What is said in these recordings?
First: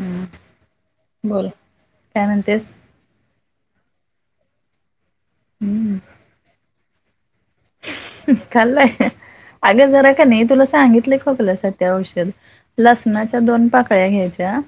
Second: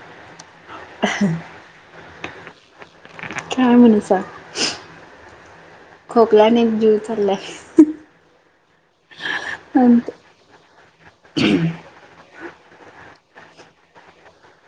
हम् बोल काय म्हणतेस काय म्हणू सांग हम्म खोकल्यान एक जीव चाललाय खालाय अगं जरा नंतर- क नाही तुला सांगितलंय खोकल्या साठी औषध लसणाच्या दोन पाकळ्या घ्यायच्या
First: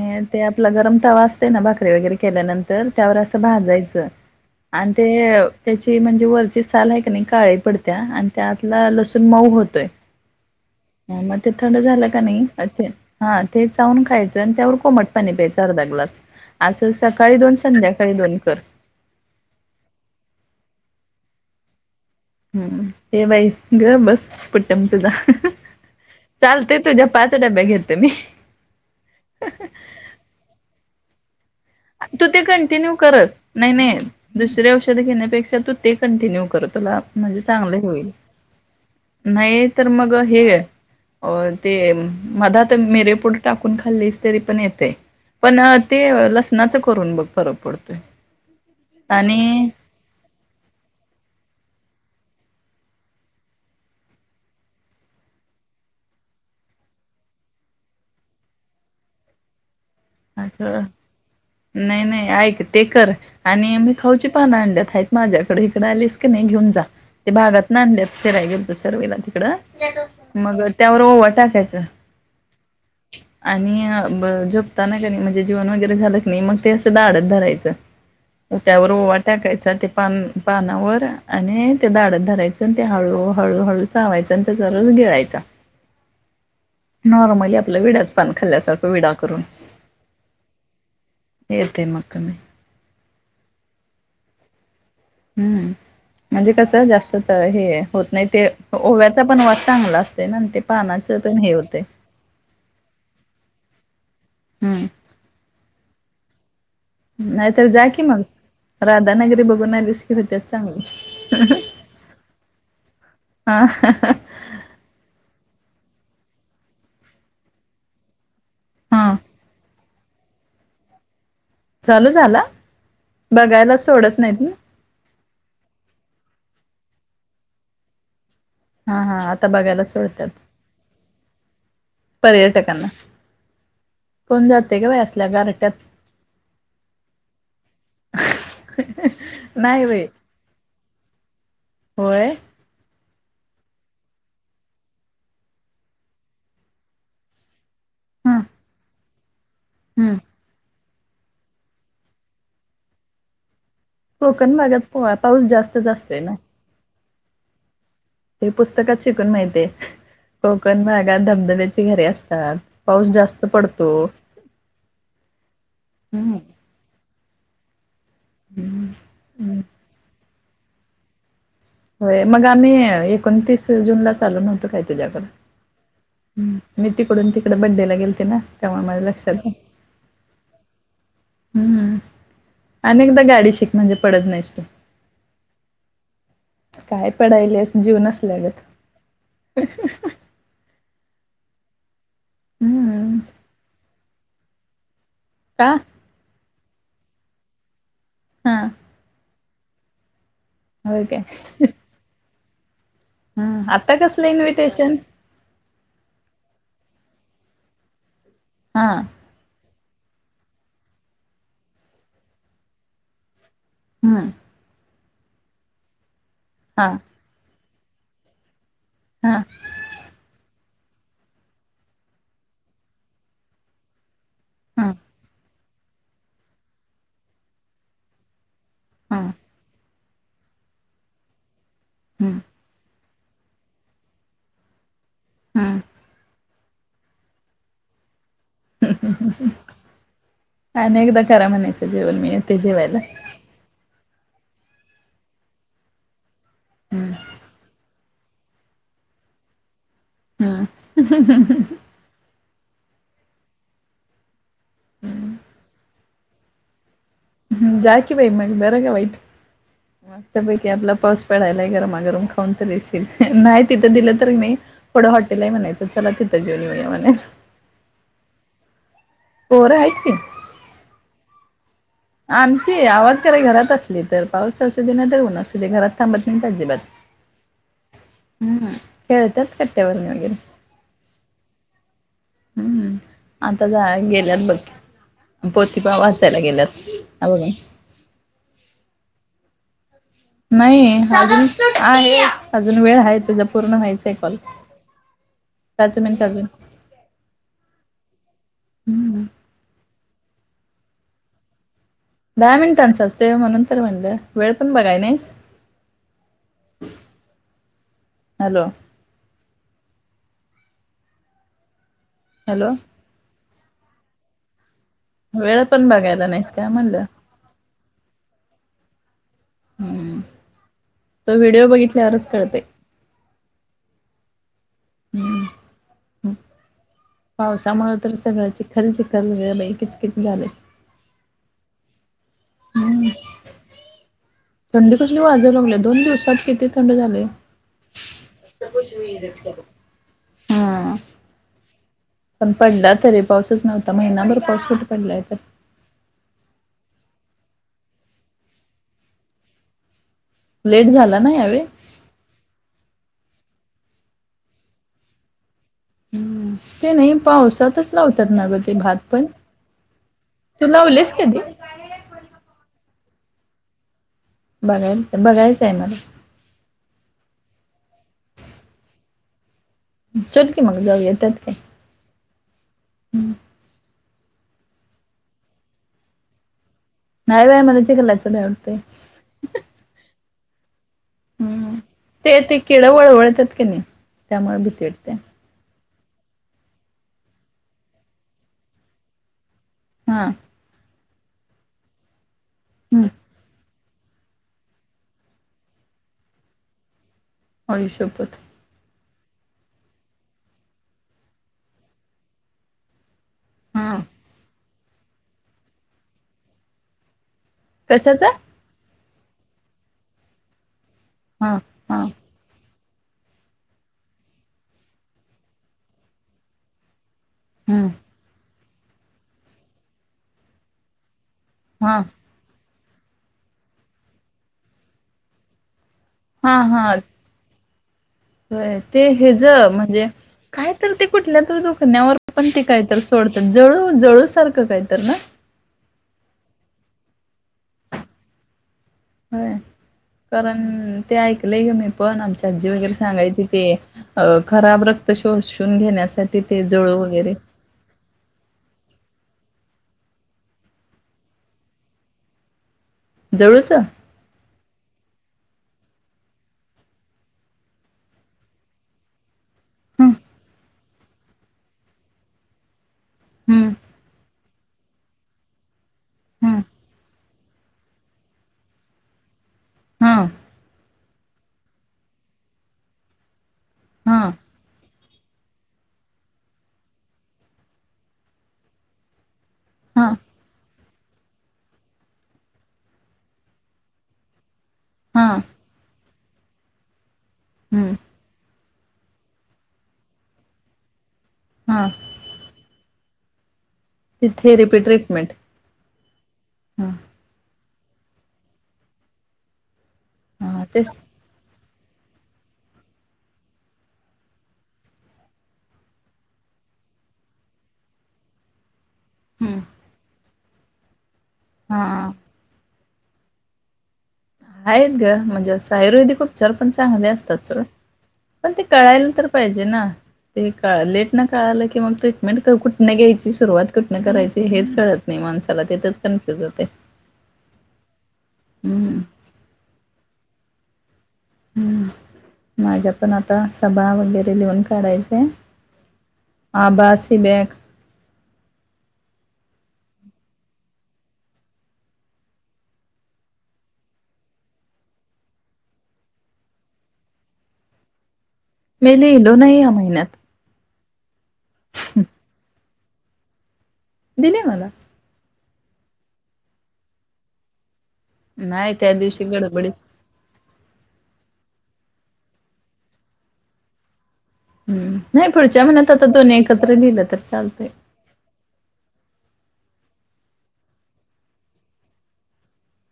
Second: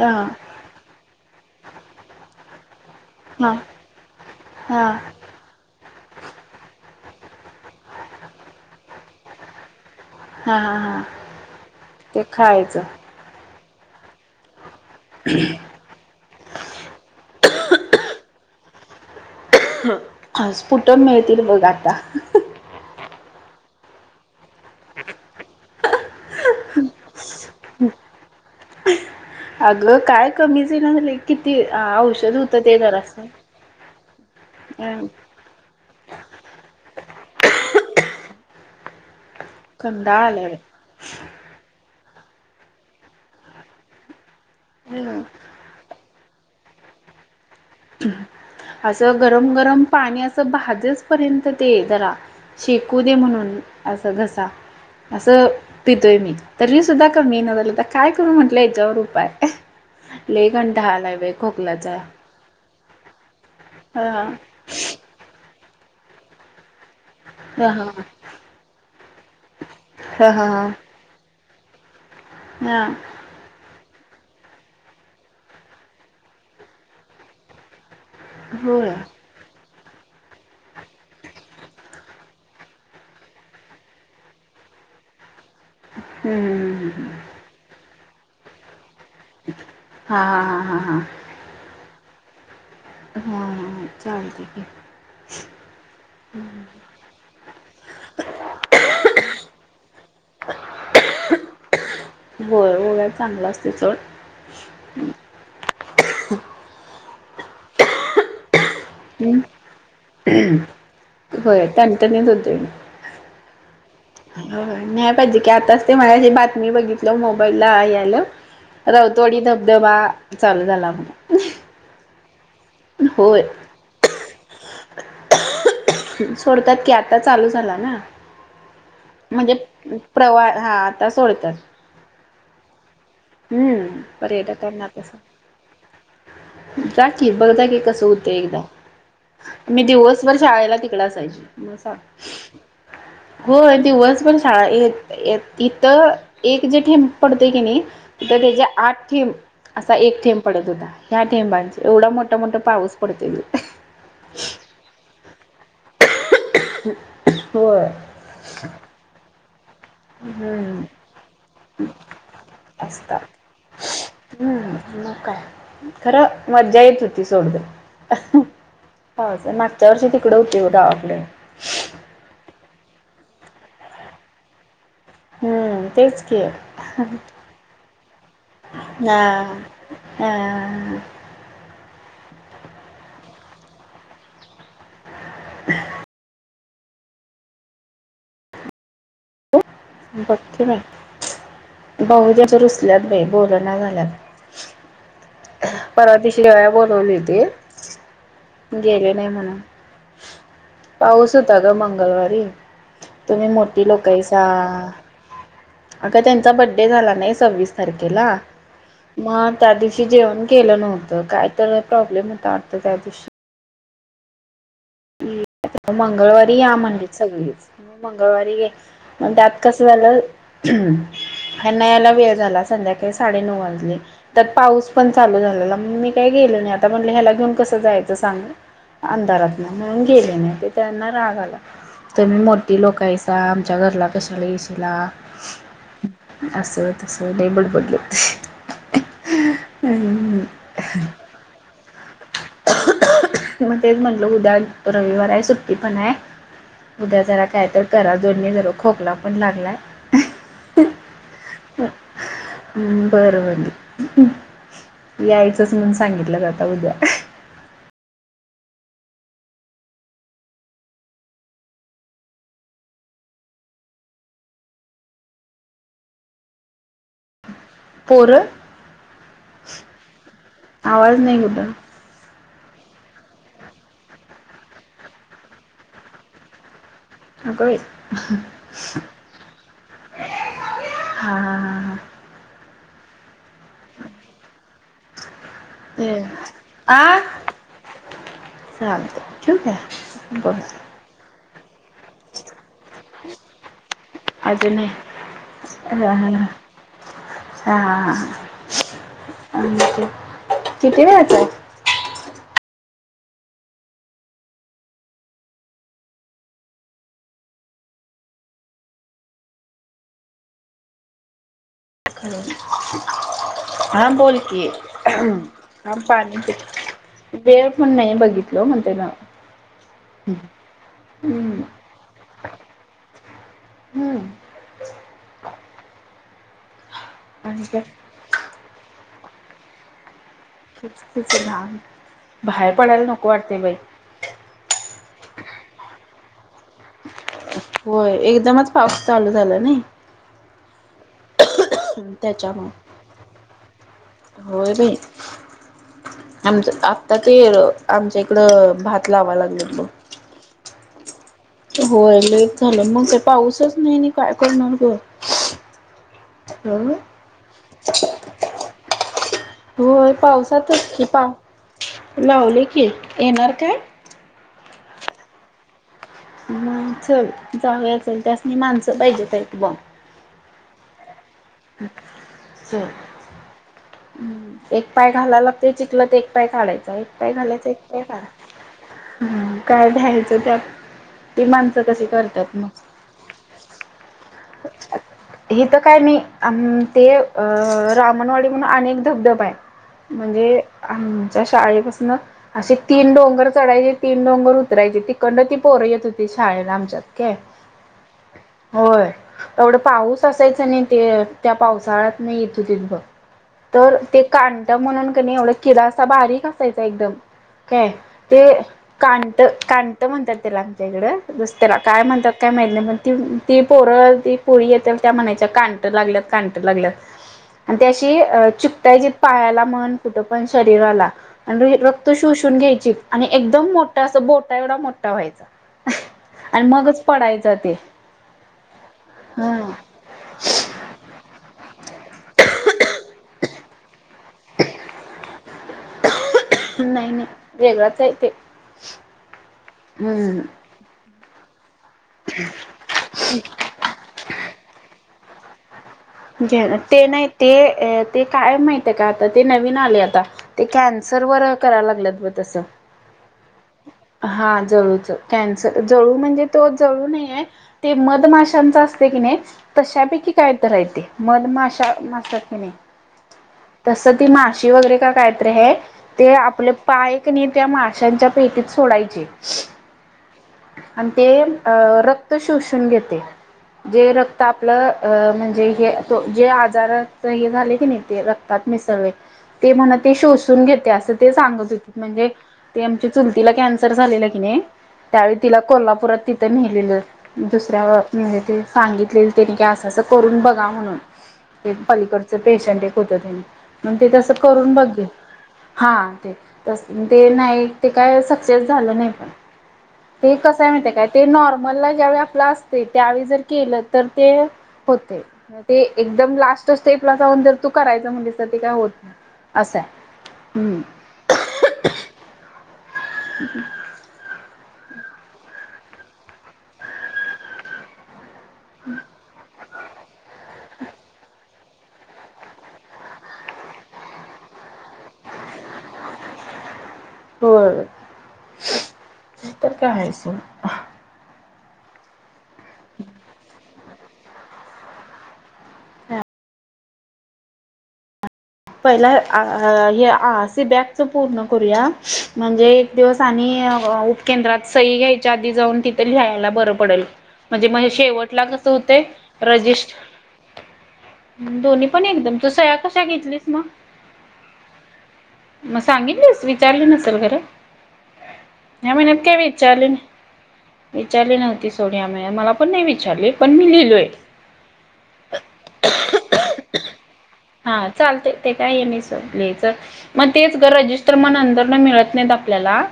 हा ते आपला गरम तवा असतो असते ना भाकरी वगैरे केल्यानंतर त्यावर अस हा भाजायचं हा हा आणि ते अ त्याची ते म्हणजे वरची साल आहे का नाही काळी पडत्या आणि त्यातला लसूण मऊ होतोय हा हा ह मग ते थंड झालं का ते नाही खायचं हा ते चावून खायचं आणि त्यावर कोमट पाणी प्यायचं अर्धा ग्लास असं सकाळी दोन संध्याकाळी दोन कर हा सपुट्टम मिळतील बघ आता हम्म ते बाई ग बसच स्पूट्टम तुझा. चालतय तुझ्या पाच डब्या घेतो मी. अगं काय कमीच येईना झालंय तू ते कंटिन्यू कर नाही नाही. दुसर औषधे घेण्यापेक्षा तू ते कंटिन्यू कर तुला म्हणजे चांगलं होईल. नाही तर मग कंटाळा आलाय हे बाई. अ ते मधात मिरेपूड टाकून खाल्लीस तरी पण येते हम्म. पण ते लस लसनाच करून बघ फरक पडतोय. असं गरम आणि गरम पाणी असं भाजस पर्यंत ते जरा शेकू दे म्हणून असं घसा. असं पितोय मी तरी सुद्धा कमी येईना झालं तर काय करू म्हंटलं याच्यावर उपाय. लय अ कंटाळा आलाय बाई खोकल्याचा. नाही नाही ऐक ते कर आणि मी हा हा. खाऊची पानं आणंल्यात हायीत माझ्याकडे इकडे आलीस की नाही घेऊन जा. ते हा भागातन हा आणल्यात फिराय गेल त सर्वेला तिकड हा हा मग हा. त्यावर ओवा टाकायच हा. आणि ज ताना क म्हणजे जीवन वगैरे झालंत नाही मग ते असं दाडत धरायचं होय त्यावर ओवा हम्म टाकायचा ते पान पानावर आणि ते दाढत धरायचं आणि ते हळू हळूहळू चावायचं आणि त्याचा र गिळायचा. हम्म हम्म नॉर्मली आपलं विडच पान खाल्ल्यासारख विडा करून हा हा हा हा हा. [unintelligible] हा ह चालतय की. हम्म. म्हणजे कसं जास्त हे होत नाही ते ओव्याचा पण वास चांगला असतो ना ते पा त्यांचा पण हे होतेय. होय ओवा चांगला असते चळ. हम्म. नायतर जाकी मग. हम्म राधानगरी बघून आलीस की होत्यात चांगली. होय टणटणीत होते. हा. होय न्याय पाहिजे की आताच ते मला हे बातमी बघितलं मोबाईल ला यायला. राऊ हा तोडी धबधबा चालू झाला म्हण. चालू झाला होय बघायला सोडत नाहीत ना. सोडतात की आता चालू झाला ना. हा हा आता म्हणजे बघायला सोडत्यात प्रवाह हा आता सोडतात. पर्यटकांना हम्म कोण जाते पर्यटकांना ग बाई तसं आसल्या गारट्यात. जा की बघ जा कि कसं होतं एकदा. मी नाही बाई. दिवसभर शाळेला तिकडं असायची म सा होय? होय दिवस पण शाळा ए ए इथं एक जे ठेंब पडते की नाही हं तर त्याच्या आठ थेँब असा हं. एक थेंब पडत होता. ह्या ठेमबांचे एवढा मोठा-मोठा पाऊस पडतोय. कोकण भागात पो पाऊस जास्तच असतोय ना? होय. ते पुस्तकात शिकून माहिते हम्म कोकण भागात धब द्वयाचा घरे असतात पाऊस जास्त असतात पडतो हम्म मग काय हम्म. खरं मजा येत होत ती सोड दे, मागच्या वर्षी तिकडे होते गावाकडे. होय मग अ आम्ही एकोणतीस जूनला चाललो नव्हतो काय? हम्म तेच की तुझ्याकडे मी तिकडून तिकडं बड्डेला गेलते ना त्यामुळे माझ्या लक्षात आहे. आ हम्म अनेकदा गाडी शिक म्हणजे पडत नाहीस तू. [unintelligible] काय पडायलस जीव नसल्यागत. तो कठीण आहे. भाऊजी रुसल्यात हम्म बाई बोल ना झाल्यात का परवा दिव [unintelligible] बोलवली ती हा गेले नाही म्हणून. होय काय पाऊस होता ग मंगळवारी. तुम्ही हम्म मोठी आता लोकं आहे कसलं सा. इन्व्हिटेशन अगं त्यांचा बड्डे झाला नाही सव्वीस तारखेला हा. मग त्या दिवशी जेवण केलं नव्हतं काय तर प्रॉब्लेम होता वाटतं त्या दिवशी. हम्म मंगळवारी या हा म्हणलेत सगळीच मंगळवारी गे म्हणून हा त्यात कसं झालं ह्यांना यायला वेळ झाला संध्याकाळी साडे नऊ वाजली तर हा पाऊस पण चालू झालेला मी काय गे गेलोय नाही आता म्हटलं ह्याला घेऊन कसं जायचं सांग हा अंधारात नाही म्हणून गेले नाही ते त्यांना रागा आला हम्म तुम्ही मोठी लोकं आहे त आमच्या घरला कशाला येशील आ हम्म. असं तसं लई बडबडलेत. हम्म अनेकदा खरं म्हणायचं जेवण मी येते जेवायला. मग तेच म्हटलं उद्या रविवार आहे सुट्टी पण आहे हम्म उद्या जरा काय तर घरा दोननी ज खोकला पण लागलाय ह ह ह ह हम् बरं ब यायचंच म्हणून सांगितलं जाता उद्या ह हम् जाकीी बाई मग बरा का बाईट मस्तपैकी आपला पाऊस पडायलाय गरमागरम खाऊन तरी शील नाही तिथं दिलं तरी नाही ढं हॉटेल आहे म्हणायचं चला तिथं जेवन येऊया म्हणायचं पर पोरं आहेत की आवाज नाही कुठ आमची आवाज खराय घरात असली तर पाऊस असू दे ना तरऊन असू दे घरात थांबत नाही अजिबात अगं बाई हम्म खळतात कट्यावर वगैर हा हा हा हा हम्म आता जा गेल्यात बघ पोतीपा हम्म. वाचायला गेलात आ ह बघ चालतंय ठेवू काय बर नाही अजून अजून वेळ आहे तुझा पूर्ण व्हायचं आहे कॉल अजून नाही हा पाच हा मिनट हा हा अजून हा हम्म किती व यतोय दहा मिनिटांचं असते म नंतर म्हणलं वेळ पण बघाय नाहीस ह हॅलो हॅलो हां बोल की. वेळ पण बघायला पाणी नाहीस का म्हणलं वेळ पण नाही बघितलं म्हणते ना हम्म. हम्म तो हम्म व्हिडिओ बघितल्यावरच कळते हम्म आणि काय पावसामुळे तर सगळ्या चि खल चिखल वे किचकीिच झाले त लान बाहेर पडायला नको वाटते बाई कस वाजव लाले दोन दिवसात किती थंड झाले होय एकदमच पाऊस चालू झाला नाही हा पण त्याच्यामुळे पडला तरी पाऊसच नव्हता महिनाभर पाऊस कुठे पडलाय तर आमच आत्ता ते आमच्या इकडं भात लावा लागले लेट झालं होय लेट झालं मग ते पाऊसच नाही नाही काय करणार ग हम् हं ते नाही पावसातच लावतात ना गं ते भात पण होय तू पावसातच कि लावलेस पा कधी लावले की येणार काय बघायला बघायचं आहे मला मग च जागयाचल त्यासनी माणसं पाहिजेत आहेत बॉम चत की मगा जाऊ येतात ते एक पाय घालायला लागते चिकल तर एक पाय काढायच एक काय नाही बाय घालायचं एक मला काय चिखलाचं भ्या वाटतंय फ काय ठ्यायचं त्यात ती हम् माणसं कशी ते करतात ते मग केिळवळवळतात क नाही त्यामुळे भीतीडते हिथ काय नाही ते अ रामणवाडी म्हणून अनेक धबधब आहे. हा म्हणजे आमच्या शाळेपासून असे हम्म. तीन डोंगर चढायचे. तीन डोंगर उतरायचे तिकंड ती पोरं येत होती शाळेला आमच्यातक. हयि शपत होय तेवढं पाऊस असायचं नाही ते त्या पावसाळ्यात नाही येतो तिथ बघ. हा तर ते काांत म्हणून क नाही एवढा किडसा बारीक असायचा एकदम. काय कशाचा ते काांत काांत म्हणतात त्याला. कडं हा रस्त्याला हा काय म्हणतात काय माहिती नाहीण त ती पोरं. ती पोळी येत त्या म्हणायच्या काांट लागल्यात काांट लागल्यात आणि हम्म. त्याशी च. त्याजत पायाला मन कुठं पण शरीराला आणि हा रक्त शोषून घ्याय. आणि एकदम मोठा अस बोटा एवढा मोठा व्हायचा. हा आणि हा मगच पडायचं ते. ते हे ज हा म्हणजे कायत ते कुठल्या तर दुखण्यावर पण ते काहीत. सोडतात जळू जळू सारखं काय तर ना. नाही नाही वेगडच य ते. होय हम्म कारण ते ऐकलेय गे मी. पण आमची आजी वगैरे सांगायची ते खराब रक्त शोषून घेण्या. घे ते नाही ते ते काय माहिती. का आता ते नवीन आले आता ते कॅन्सर व करायला लागलेत ब तसं. जळूच हं हा जळूच. कॅन्सर जळू म्हणजे तो जळू नाही आहे ते मधमाशांचा असते की नाही. तशापैकी काय तर राहते मन माशा मासात की नाही हं तस ती मास. माशी वगैरे का कायत हे ते हं आपले पायकने त्या माशांच्या पेटीत सोडायचे. ह. हं आणि ते अ रक्त शोषून घेते जे हं रक्त आपलं. अ म्हणजे हे जे आजार हे झाले की नाही ते रक्तात मिसळले. ते म्हणा हं ते शोषून घेते असं ते सांगत होते म्हणजे ते आमच्या चुलतीला कॅन्सर झालेला की नाही. त्यावेळी हं तिला कोल्हापुरात तिथं नेहिलेलं दुसऱ्या हं म्हणजे ते. सांगितलेल त्यांनी का असं असं करून बघा म्हणून ते हं पलीकडचं. पेशंट आहे कुठती. मग ते ती तसं करून थेरपी बघे ट्रीटमेंट हा ते त हं ते नाही. ते काय सक्सेस झालं नाही पण ते कसं हं आहे माळते तेच काय ते नॉर्मलला ज्यावेळी आपला अस. त्यावेळी जर केलं तर ते होते ते एकदम लास्टच तेपला जाऊन जर त. करायचं म्हणसत ते काय होत नाही असं हम्. हा. हम्. आहेत ग म्हणजे अस आयुर्वेदिक उपचार पण चांगले असतात सोड. पण ते कळायला तर पाहिजे ना ते क लेट ना कळालं क. मग ट्रीटमेंट कुठनं घ्यायची सुरुवात कुठन करायची हेच कळत नाही माणसाला तेथच कन्फ्युज होते. हो हं तर कास. हम्म माझ्या पण आता सभाव. डलवन काढायचे आभासी बॅग. पहिला आ सी बॅगच पूर्ण करूया म्हणजे एक दिवस आणि. पकेंद्रात सई घ्यायच्या आधी जाऊन तिथ लियला बर पडेल म्हणजे शेव. कस मी होते लिहिलो नाही या रजिस्. महिन्यात दोन्ही पण एकदम तू सया कशा घेतलीस मग. दिले मला. मग सांगितलेस विचारलं नसेल घरं. नाही त्या दिवशी मनकय गडबडीत विचलन. विचारली नव्हती सोन्या मेळ मला पण नाही विचारली पण मी लिहिलोय. हम्म,, नाही पुढच्या महिन्यात आता दोन्ही एकत्र लिहिलं तर चालतय. हा चालते काय स, मग तेच ग रजिस्टर म नंदर मिळत नाहीत आपल्यालाऽ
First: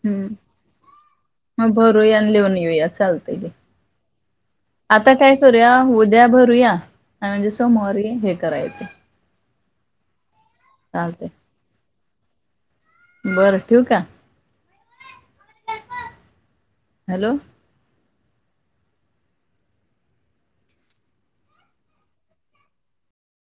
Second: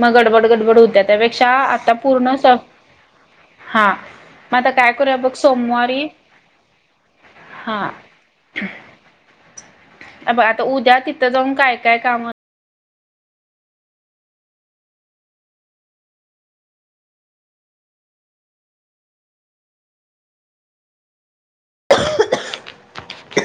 मग हम्म गडबड, गडबड होत्या त्यापेक्षा, मग आता भरूया आणि पूर्ण सऽ लिहून येऊया चालतंय की हा, मग आता काय करूया बघ सोमवारी,, आणि म्हणजे हा सोमवारी हे कराय येतय. अब आता उद्या तिथं जाऊन काय, काय काम, ऽ बरं ठीवका, हॅलो.